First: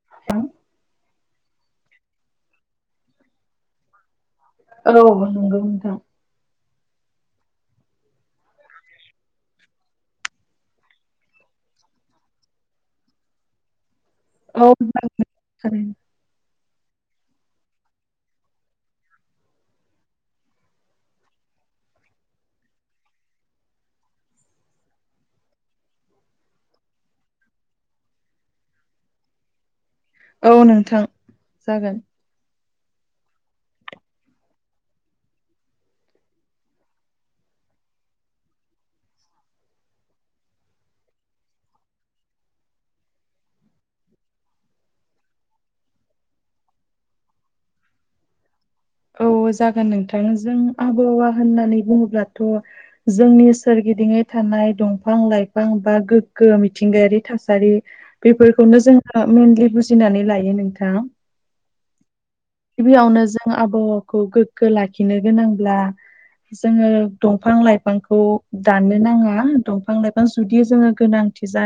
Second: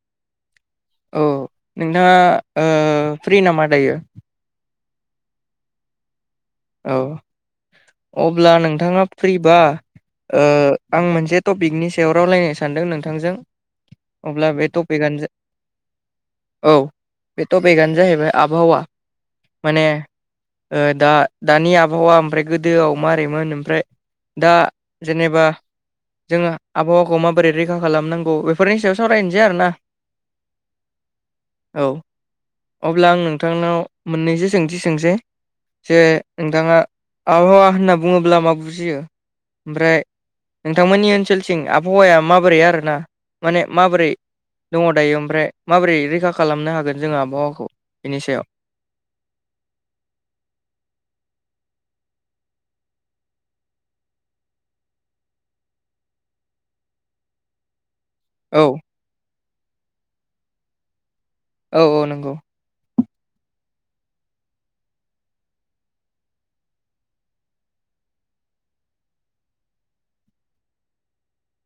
[unintelligible] औ नोंथाङा ओ फ्रि नामा दायो? औ नंगौ नोंथां। औ अब्ला नोंथाङा फ्रिबा ओ आं मोनसे टपिकनि सायाव रावलायनो सानदों नोंथांजों। अब्ला औ बे टपिकआनो थारैनो औ बे टपिकआनो जाहैबाय आबहावा। माने ओ दा दानि आबहावा ओमफ्राय गोदोआव मारैमोन ओमफ्राय दा जेनेबा जोङो आबहावाखौ माबोरै रैखा खालामनांगौ बेफोरनि सायाव सावरायनोसै आरो ना औ नोंथां जागोन अब्ला आं नोंथांनाव मोननैसो सोंथि सोंनोसै जे नोंथाङा आबहावा होनना बुङोब्ला मा बुजियो आमफ्राय नोंथांमोननि ओनसोलथिं आबहावाया माबोरै आरोना माने माबोरै दङ दायो ओमफ्राय माबोरै रैखा खालामनो हागोन जोङो आबहावाखौ बेनि सायाव औ जागोन नोंथां जों आबहावा होननानै बुङोब्लाथ' जोंनि सोरगिदिङै थानाय दंफां लाइफां बा गोग्गो मिथिंगायारि थासारि औ बेफोरखौनो जोङो मेनलि बुजिनानै लायो नोंथां औ औ नंगौ गिबियावनो जों आबहावाखौ गोग्गो लाखिनो गोनांब्ला जोङो दंफां लाइफांखौ दाननो नाङा दंफां लाइफां जुदि जोङो गोनां जा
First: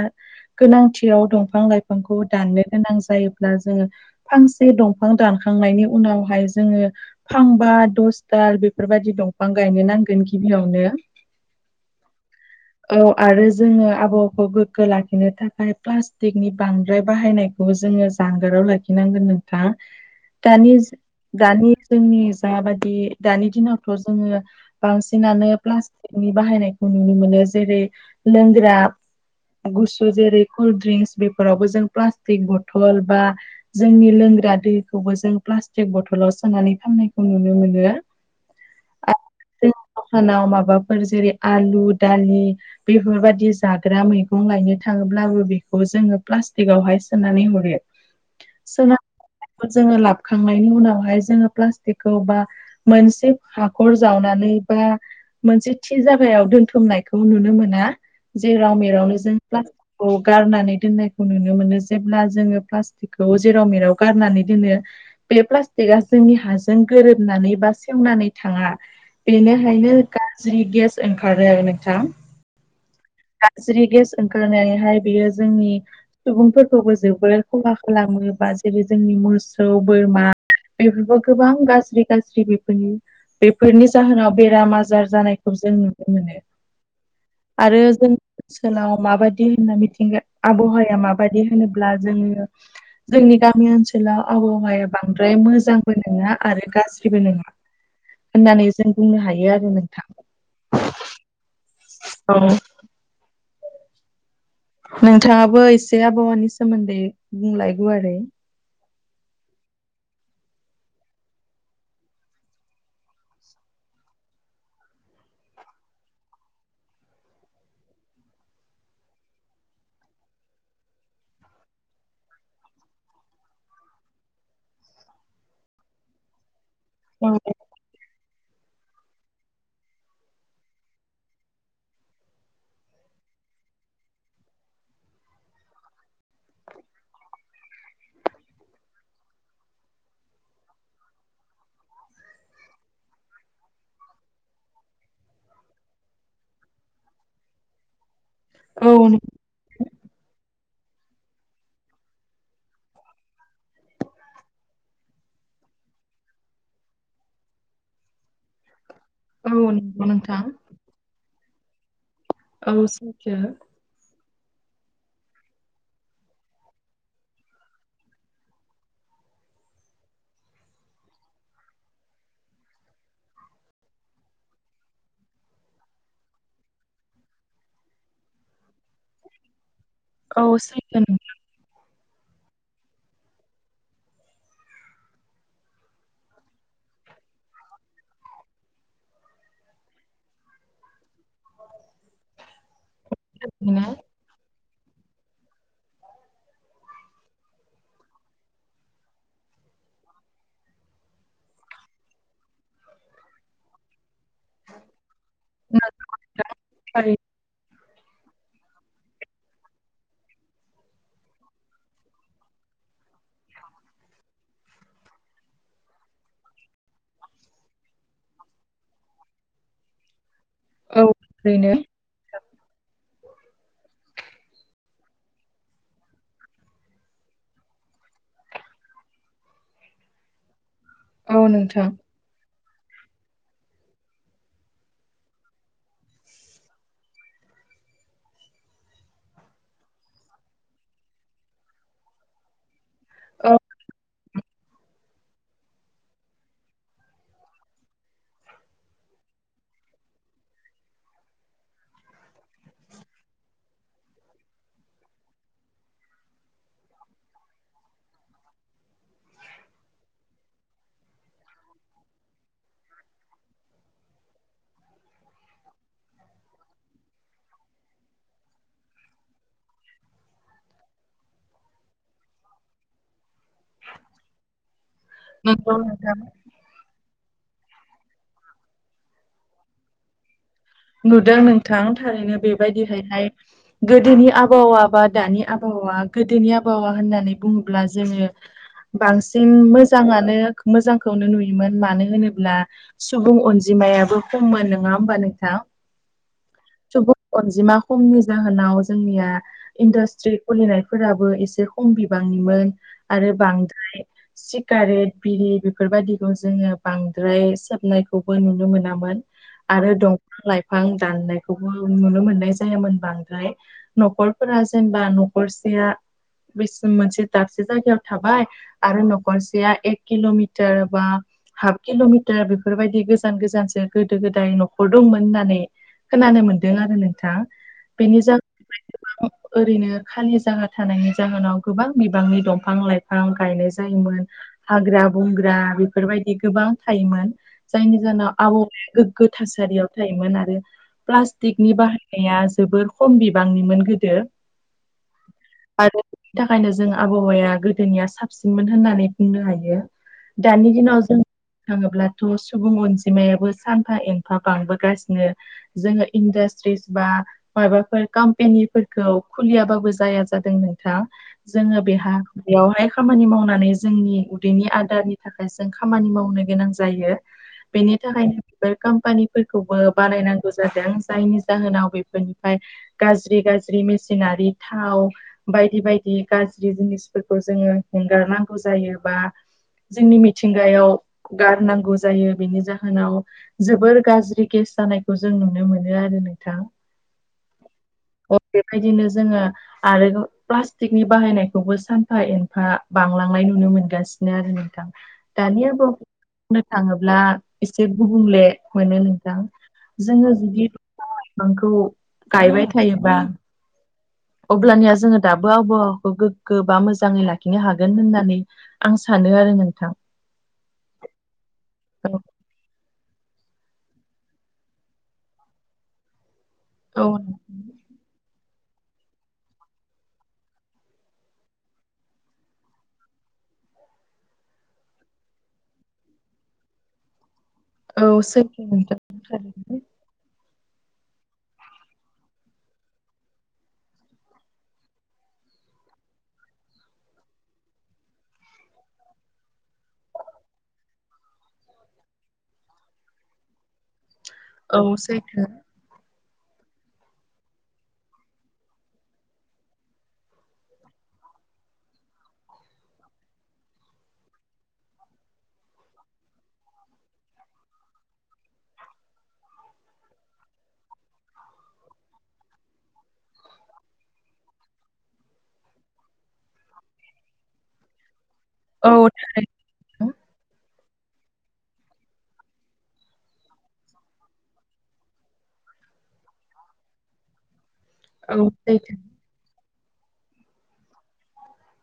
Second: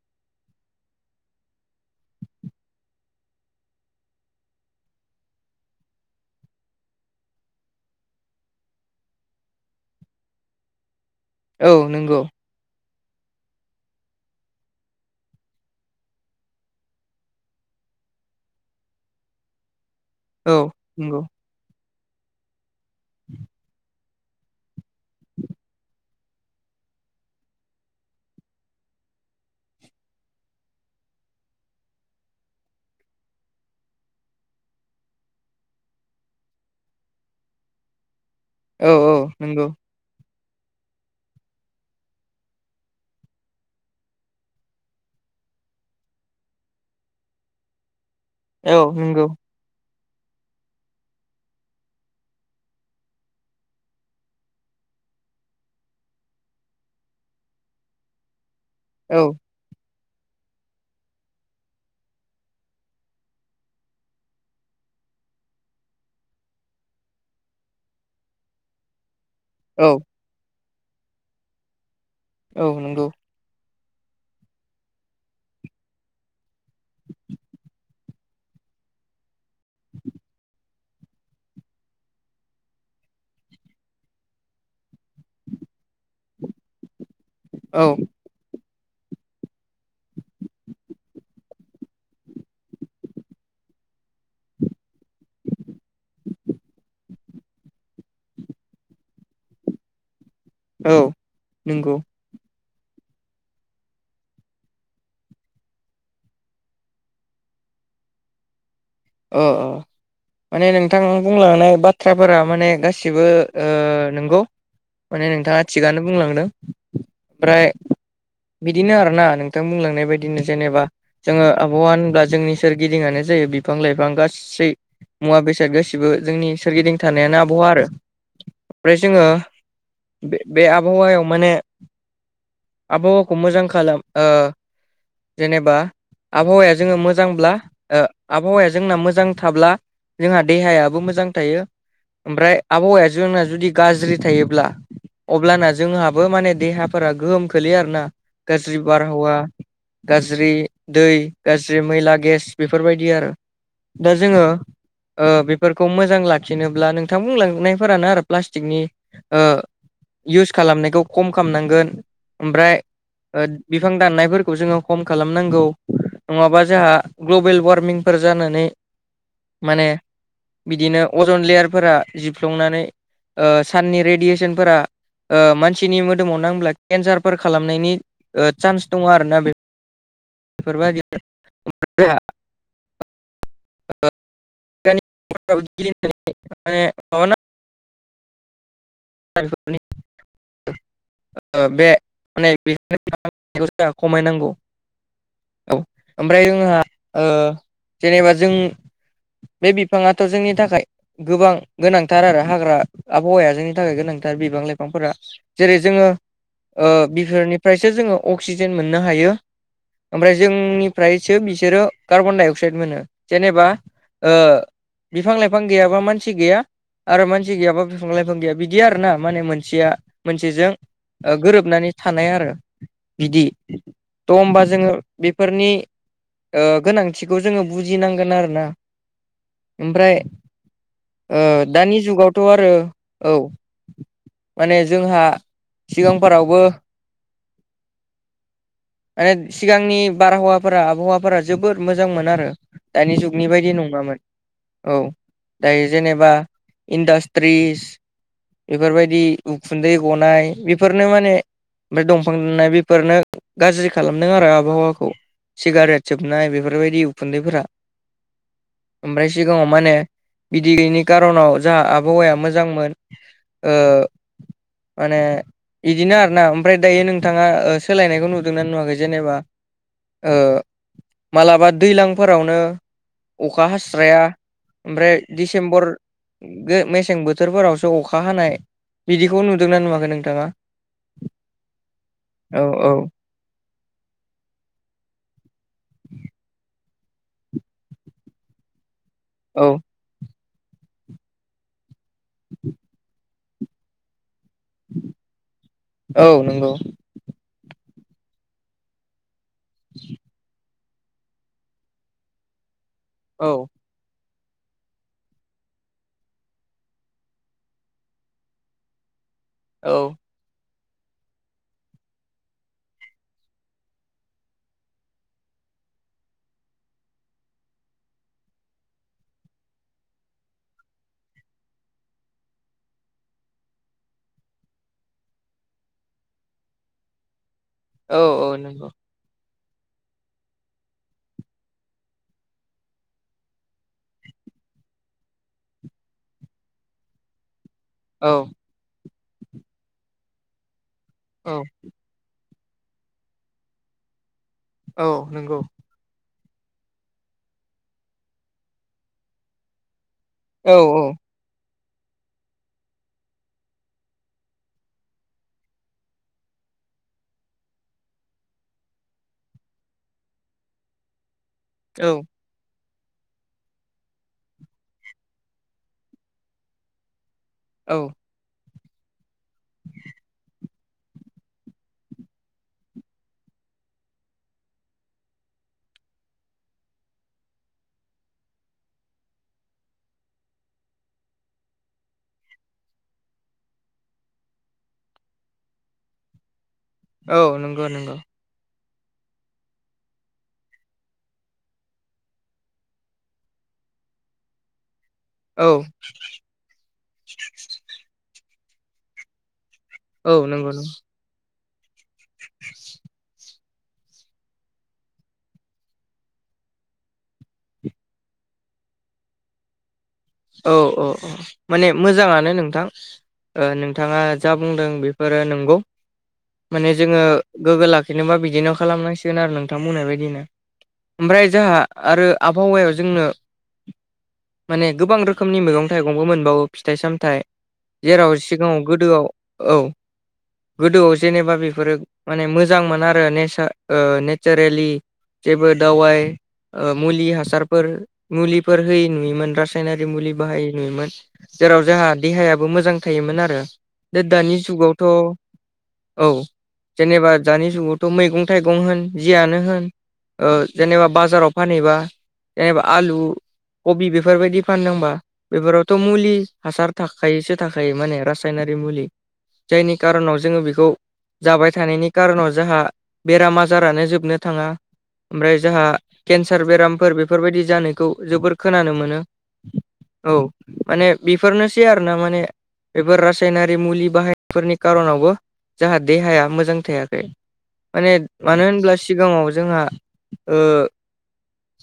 गोनांथियाव दंफां लाइफांखौ दाननो गोनां जायोब्ला जोङो फांसे दंफां दानखांनायनि उनावहाय जोङो फांबा दस दाल बेफोरबायदि दंफां गायनो नांगोन गिबियावनो औ नंगौ औ आरो जोङो आबहावाखौ गोग्गो लाखिनो थाखाय प्लास्टिकनि बांद्राय बाहायनाय खौ जोङो जानगाराव लाखिनांगोन नोंथां [inaudible] दानि नंगौ दानि जोंनि जाबादि दानि दिनावथ' जोङो बांसिनानो प्लास्टिकनि बाहायनायखौ नुनो मोनो जेरै लोंग्रा गुसु जेरै कल्द ड्रिंक्स बेफोरावबो जों प्लास्टिक बथल बा जोंनि लोंग्रा दैखौबो जों प्लास्टिक बथलाव सोनानै फाननायखौ नुनो मोनो औ औ नंगौ आरो दखानाव माबाफोर जेरै आलु दालि बेफोर बायदि जाग्रा मैगं लायनो थाङोब्लाबो बेखौ जोङो प्लास्टिकआवहाय सोनानै हरो [inaudible] [unintelligible] नंगौ जोङो [unintelligible] थांनायनि उनावहाय जोङो प्लास्टिकखौ बा मोनसे हाखर जावनानै बा मोनसे थि जायगायाव दोनथुमनायखौ नुनो मोना जेराव मेरावनो औ जों गारनानै दोननायखौ नुनो मोनो जेब्ला जोङो प्लास्टिकखौ जेराव मेराव गारनानै दोनो बे प्लास्टिकआ जोंनि हाजों गोरोबनानै बा सेवनानै थाङा औ बेनिखायनो गाज्रि गेस ओंखारो आरो नोंथां औ नंगौ गाज्रि गेस ओंखारनानैहाय बेयो जोंनि सुबुंफोरखौबो जोबोर खहा खालामो बा जेरै जोंनि मोसौ बोरमा बेफोरबो गोबां गाज्रि गाज्रि बेफोरनि बेफोरनि जाहोनाव बेराम आजार जानायखौ जों नुनो मोनो [inaudible] आरो जों ओनसोलाव माबायदि होनना मिथिंगा आबहावाया माबायदि होनोब्ला जोङो जोंनि गामि ओनसोलाव आबहावाया बांद्राय मोजांबो नङा आरो गाज्रिबो नङा होननानै जों बुंनो हायो आरो नोंथां औ नंगौ औ नोंथाङाबो एसे आबहावानि सोमोन्दै बुंलाय गुवारै अ अ माने नोंथां बुंलांनाय बाथ्राफोरा माने गासिबो ओ नंगौ माने नोंथाङा थिगानो बुंलांदों आमफ्राय बिदिनो आरो ना नोंथां बुंलांनाय बायदिनो जेनेबा जोङो आबहावा होनब्ला जोंनि सोरगिदिङानो जायो। बिब फां लाइफां गासै मुवा बेसाद गासैबो जोंनि सोरगिदिं औ थानायानो आबहावा आरो ओमफ्राय जोङो बे बे आबहावायाव माने आबहावाखौ मोजां खालाम ओ जेनेबा आबहावाया जोङो मोजांब्ला ओ आबहावाया जोंना मोजां थाब्ला जोंहा देहायाबो मोजां थायो। ओमफ्राय आबहावाया जोंना जुदि गाज्रि थायोब्ला अब्लाना जोंहाबो माने देहाफोरा गोहोम खोलैयो आरो ना। गाज्रि औ नों- बारहावा गाज्रि दै गाज्रि मैला गेस बेफोर बाय दि आरो दा जोङो ओ बेफोरखौ मोजां लाखिनोब्ला नोंथां बुंलांनायफोरानो आरो प्लास्टिकनि ओ औ नंगौ नोंथां इउस खालामनायखौ खम खामनांगोन औ ओमफ्राय सैथो ओद बिफां दाननायफोरखौ जोङो खम खालामनांगौ नङाबा जाहा ग्लबेल वार मिंफोर जानानै माने बिदिनो अजन लेयारफोरा जिफ्लंनानै ओ साननि रेडियेसनफोरा ओ मानसिनि मोदोमाव नांब्ला केन्सारफोर खालामनायनि ओ सान्स दङ' आरो ना बे औ सैथो बेफोरबायदि [unintelligible] [unintelligible] [unintelligible] नि ओ बे माने [unintelligible] नोंथांनिनो जोंहा खमायनांगौ। औ ओमफ्राय जोंहा ओ जेनेबा जों बे बिफाङाथ' जोंनि थाखाय गोबां गोनांथार आरो हाग्रा आबहावाया जोंनि थाखाय गोनांथार बिबां लाइफांफोरा। जेरै जोङो ओ थारै- बिफोरनि फ्रायसो जोङो अक्सिजेन मोननो हायो। ओमफ्राय जोंनिफ्रायसो बिसोरो कार्बन डाइ अक्साइद मोनो। जेनेबा ओ बिफां लाइफां गैयाबा मानसि गैया आरो मानसि गैयाबा बिफां लाइफां गैया। बिदि आरो ना माने मोनसेया मोनसेजों औ ओ ओरैनो गोरोबनानै थानाय आरो बिदि त' होमबा जोङो बेफोरनि ओ गोनांथिखौ जोङो बुजिनांगोन आरो ना ओमफ्राय ओ औ नोंथां दानि जुगावथ' आरो औ माने जोंहा सिगांफोरावबो माने सिगांनि बारहावाफोरा आबहावाफोरा जोबोद मोजां मोनो आरो दानि जुगनि औ बायदि नङामोन। औ दायो जेनेबा इन्डास्ट्रिस बेफोरबायदि उखुन्दै गनाय बेफोरनो माने ओमफ्राय दंफां [unintelligible] बेफोरनो गाज्रि खालामदों आरो आबहावाखौ। सिगारेट जोबनाय बेफोरबायदि उखुन्दैफोरा। ओमफ्राय सिगाङाव माने बिदि गैयिनि कार'नाव जाहा आबहावाया मोजांमोन। ओ माने बिदिनो आरो ना ओमफ्राय दायो नोंथाङा ओ सोलायनायखौ नुदों ना नुवाखै जेनेबा। ओ माब्लाबा दैलांफोरावनो अखा हास्राया ओमफ्राय नंगौ दिसेम्बर नोंथां गो मेसें बोथोरफोरावस [unintelligible] अखा हानाय बिदिखौ नुदों ना नुवाखै नोंथाङा? नुदों नोंथां थारैनो औ औ बेबायदिहायहाय गोदोनि आबहावा बा दानि आबहावा गोदोनि आबहावा होननानै बुङोब्ला जोङो बांसिन औ मोजाङानो मोजांखौनो नुयोमोन मानो होनोब्ला सुबुं अन जिमायाबो खममोन नोङा होमबा नोंथां। औ नंगौ। सुबुं अनजिमा खमनि जाहोनाव जोंनिया इन्डास्ट्रि खुलिनाय फोराबो एसे खम बिबांनिमोन आरो औ बांद्राय सिगारेट बिरि बेफोर बायदिखौ जोङो बांद्राय सोबनाय खौबो नुनो मोनामोन आरो औ दं बिफां लाइफां दाननायखौबो नुनो मोननाय जायामोन बांद्राय न'खरफोरा जेनेबा न'खरसेया बे मोनसे दाबसे जायगायाव थाबा आरो न'खरसेया एक किल'मिटार बा हाफ किल'मिटार बेफोर बायदि गोजान गोजानसो गोदो गोदाय न'खर दंमोन होननानै खोनानो मोनदों आरो नोंथां औ बेनि औ नंगौ जाउन ओरैनो खालि जायगा थानायनि जाहोनाव गोबां बिबांनि दंफां लाइफां गायनाय जायोमोन हाग्रा बंग्रा बेफोर बायदि गोबां थायोमोन जायनि औ जाहोनाव आबहावाया गोग्गो थासारियाव थायोमोन आरो औ प्लास्टिकनि बाहाय निया जोबोर खम बिबांनिमोन गोदो औ नंगौ आरो बिनि थाखायनो जों आबहावाया गोदोनिया साबसिनमोन होननानै बुंनो हायो औ दानि दिनाव जों बुं थाङोब्लाथ' सुबुं अनजिमायाबो सानफा एनफा बांबो गासिनो जोङो इन्डास्ट्रिस बा मायबाफोर कम्पनिफोरखौ खुलियाबाबो जाया जादों नोंथां जोङो औ बेहा बेयावहाय खामानि मावनानै जोंनि उदैनि आदारनि थाख थाखाय जों खामानि मावनो गोनां जायो बेनि औ थाखायनो बेफोर कम्पानिफोर खौबो बानाय नांगौ जादों जायनि जाहोनाव बेफोरनिफ्राय गाज्रि गाज्रि मेसिनारि थाव बायदि बायदि गाज्रि जिनिसफोरखौ जोङो एंगारनांगौ जायोबा जोंनि मिथिंगायाव गारनांगौ जायो बेनि जाहोनाव जोबोर गाज्रि ज्रि गेस जानायखौ जों नुनो मोनो आरो नोंथां औ नंगौ नों अ बेबायदिनो जोङो आरो प्लास्टिकनि बाहायनायखौबो सानफा एनफा बांलांनाय नुनो मोनगासिनो नो आरो नोंथां औ दानिया बुंनो थाङोब्ला एसे गुबुंले मोनो नोंथां जोङो औ नंगौ जुदि नंगौ बिफां लाइफांखौ गायबाय थायोबा अब्लानिया जोङो दाबो आबहावाखौ गोग्गो बा मोजाङै लाखिनो हागोन होननानै आं सानो आरो नोंथां औ औ अ माने औ मोजाङानो नोंथां ओ नोंथाङा जा बुंदों बेफोरो नों माने औ जोङो गोगो लाखिनोबा बिदिनो खालामनांसि सिगोन आरो नोंथां बुंनाय बादिनो ओमफ्राय जोंहा आरो आबहावायाव जोंनो माने गोबां रोखोमनि मैगं थाइगंबो मोनबावो फिथाइ सामथाय औ जेराव सैथो सिगाङाव नोंथां गोदोआव औ थारैनो। गोदोआव जेनेबा बेफोर माने मोजांमोन आरो नेसा ओ नेचारेलि जेबो दावाइ ओ मुलि हासारफोर मुलिफोर होयि नुयोमोन हास रायनारि मुलि बाहायि नुयोमोन जेराव जोंहा देहायाबो मोजां थायोमोन आरो दोद दानि औ जुगावथ' सैथो औ जेनेबा दानि जुगावथ' मैगं थाइगं होन जियानो होन ओ जेनेबा बाजाराव फानहैबा जेनेबा आलु कबि बेफोर बायदि फानदोंबा बेफोरावथ' मुलि हासार थाखायोसो थाखायो माने रासायनारि मुलि जायनि खारनाव जोङो बेखौ जाबाय थानायनि कारनाव जाहा बेराम आजारानो जोबनो थाङा ओमफ्राय जाहा केन्सार बेरामफोर बेफोरबायदि जानायखौ जोबोर औ खोनानो मोनो थारैनो औ माने बेफोरनोसै आरो ना माने बेफोर रासायनारि मुलि बाहायफोरनि कार'नावबो जाहादे हाया मोजां थायाखै माने औ मानो सैथो होनब्ला सिगाङाव जोंहा ओ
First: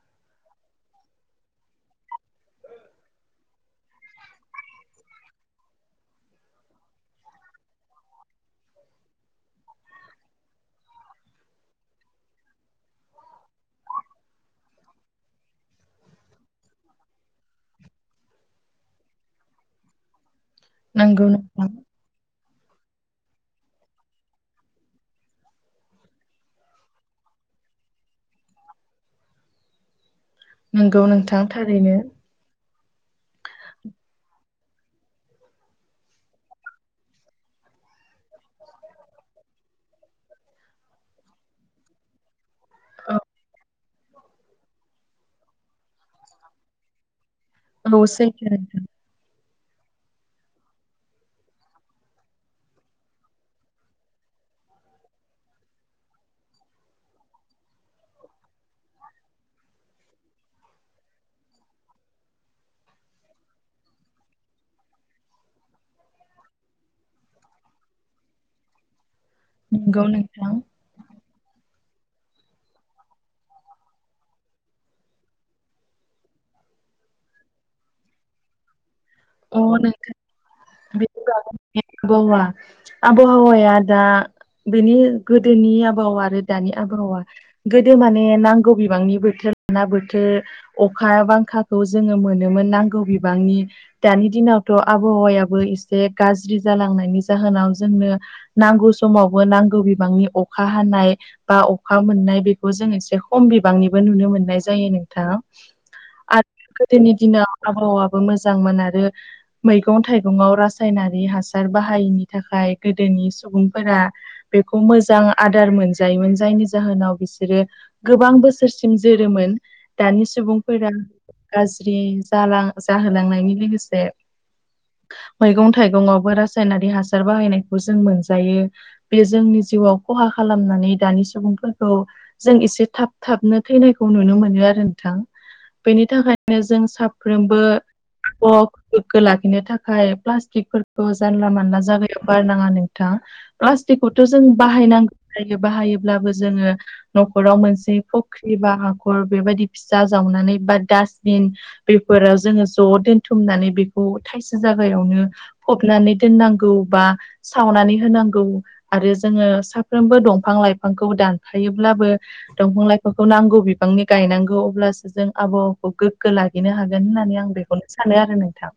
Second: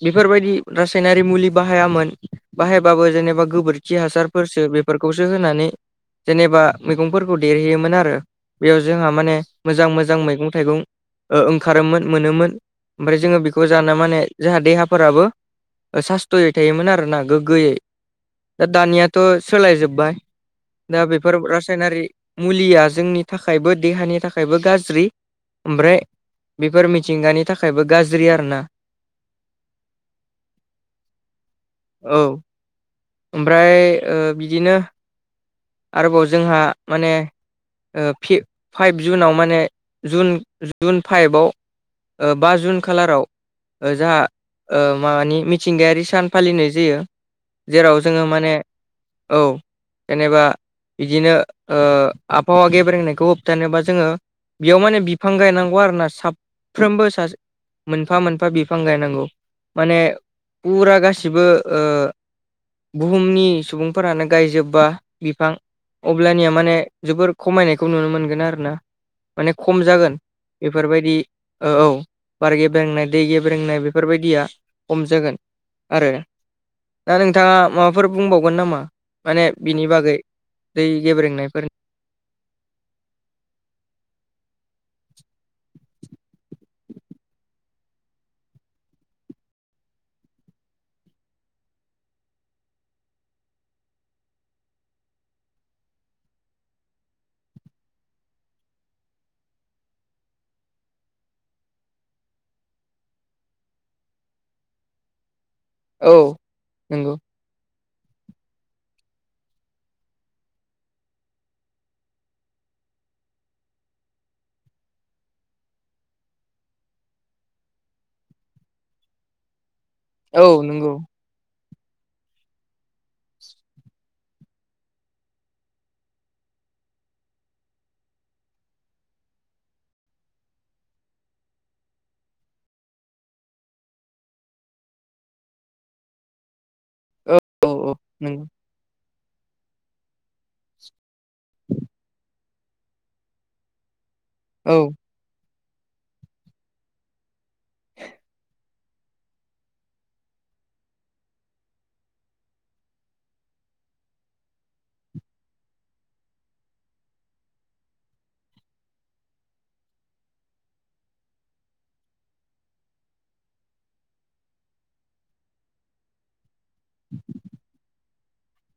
बेफोरबायदि रासायनारि मुलि बाहायामोन। बाहायबाबो जेनेबा गोबोरखि हासारफोरसो बेफोरखौसो होनानै जेनेबा मैगंफोरखौ देरहैयोमोन आरो। बेयाव जोंहा माने मोजां मोजां मैगं थाइगं ओ ओंखारोमोन मोनोमोन। ओमफ्राय जोङो बेखौ जानो माने जोंहा देहाफोराबो ओ सास्थ'यै थायोमोन आरोना गो गोैयै दा दानियाथ' सोलायजोब्बाय दा नंगौ बेफोर नोंथां रासायनारि मुलिया जोंनि थाखायबो देहानि थाखायबो गाज्रि ओमफ्राय बेफोर मिथिंगानि थाखायबो गाज्रि आरोना। नोंगौ नोंथां थारैनो। औ ओमफ्राय ओ बिदिनो आरोबाव जोंहा माने ओ पि फाइभ जुनाव माने जुन जुन फाइभआव ओ बा जुन औ खालाराव ओ जाहा ओ माबानि मिथिंगायारि सान फालिनाय जायो। जेराव औ जोङो सैथो माने नोंथां औ जेनेबा बिदिनो ओ आबहावा गेब्रेंनायखौ होबथानोबा जोङो बेयाव माने बिफां गायनांगौ आरोना साफ्रोमबो सासे मोनफा मोनफा बिफां गायनांगौ माने फुरा गासिबो ओ बुहुमनि सुबुंफोरानो गायजोबबा बिफां अब्लानिया माने जोबोर खमायनायखौ नुनो मोनगोन आरो ना माने खम नंगौ जागोन नोंथां बे बेफोरबायदि औ औ बार गेब्रेंनाय दै गेब्रेंनाय बेफोरबायदिया खम जागोन आरो आरो थाङा माबाफोर बुंबावगोन नामा? माने अ बिनि बागै दै गेब्रेंनायफोर बौवा आबहावाया दा बेनि गोदोनि आबहावा आरो दानि आबहावा गोदो माने नांगौ बिबांनि बोथोर ना ना बोथोर अखा बांखाखौ जोङो मोनोमोन नांगौ बिबांनि दानि दिनावथ' आबहावायाबो एसे गाज्रि जालांनायनि जाहोनाव जोंनो नांगौ समावबो नांगौ बिबांनि अखा हानाय बा अखा मोननाय बेखौ जों एसे खम बिबांनिबो नुनो मोननाय जायो नोंथां। औ आर गोदोनि नंगौ दिनाव आबहावाबो मोजांमोन आरो मैगं थाइगंयाव रासायनारि हासार बाहायैनि थाखाय गोदोनि सुबुंफोरा बेखौ मोजां आदार मोनजायोमोन जायनि जाहोनाव बिसोरो गोबां बोसोरसिम जोरोमोन। दानि औ सुबुंफोरा नंगौ गाज्रि जालां जाहोलांनायनि लोगोसे मैगं थाइगङावबो रासायनारि हासार बाहायनायखौ जों मोनजायो। बे जोंनि जिउआव खहा खालामनानै दानि सुबुंफोरखौ जों एसे थाब थाबनो थैनायखौ नुनो मोनो आरो नोंथां। बेनि थाखायनो जों साब औ साफ्रोमबो औ औ नंगौ [unintelligible] गोग्गो लाखिनो थाखाय प्लास्टिकफोरखौ जानला मानला जागायाव गारनाङा नोंथां। प्लास्टिकखौथ' औ जों [unintelligible] जायो बाहायोब्लाबो जोङो न'खराव मोनसे फख्रि बा हा खर बेबायदि फिसा जावनानै बा दासबिन बेफोराव जोङो ज' दोनथुमनानै बेखौ थाइसे जागायावनो फबनानै दोननांगौ बा सावनानै होनांगौ। आरो जोङो साफ्रोमबो दंफां लाइफांखौ दानफायोब्लाबो दंफां लाइफांखौ नांगौ बिफांनि गायनांगौ अब्लासो जों आबहावाखौ गोग गो लागिनो हागोन होननानै आं बेखौनो सानो आरो नोंथां।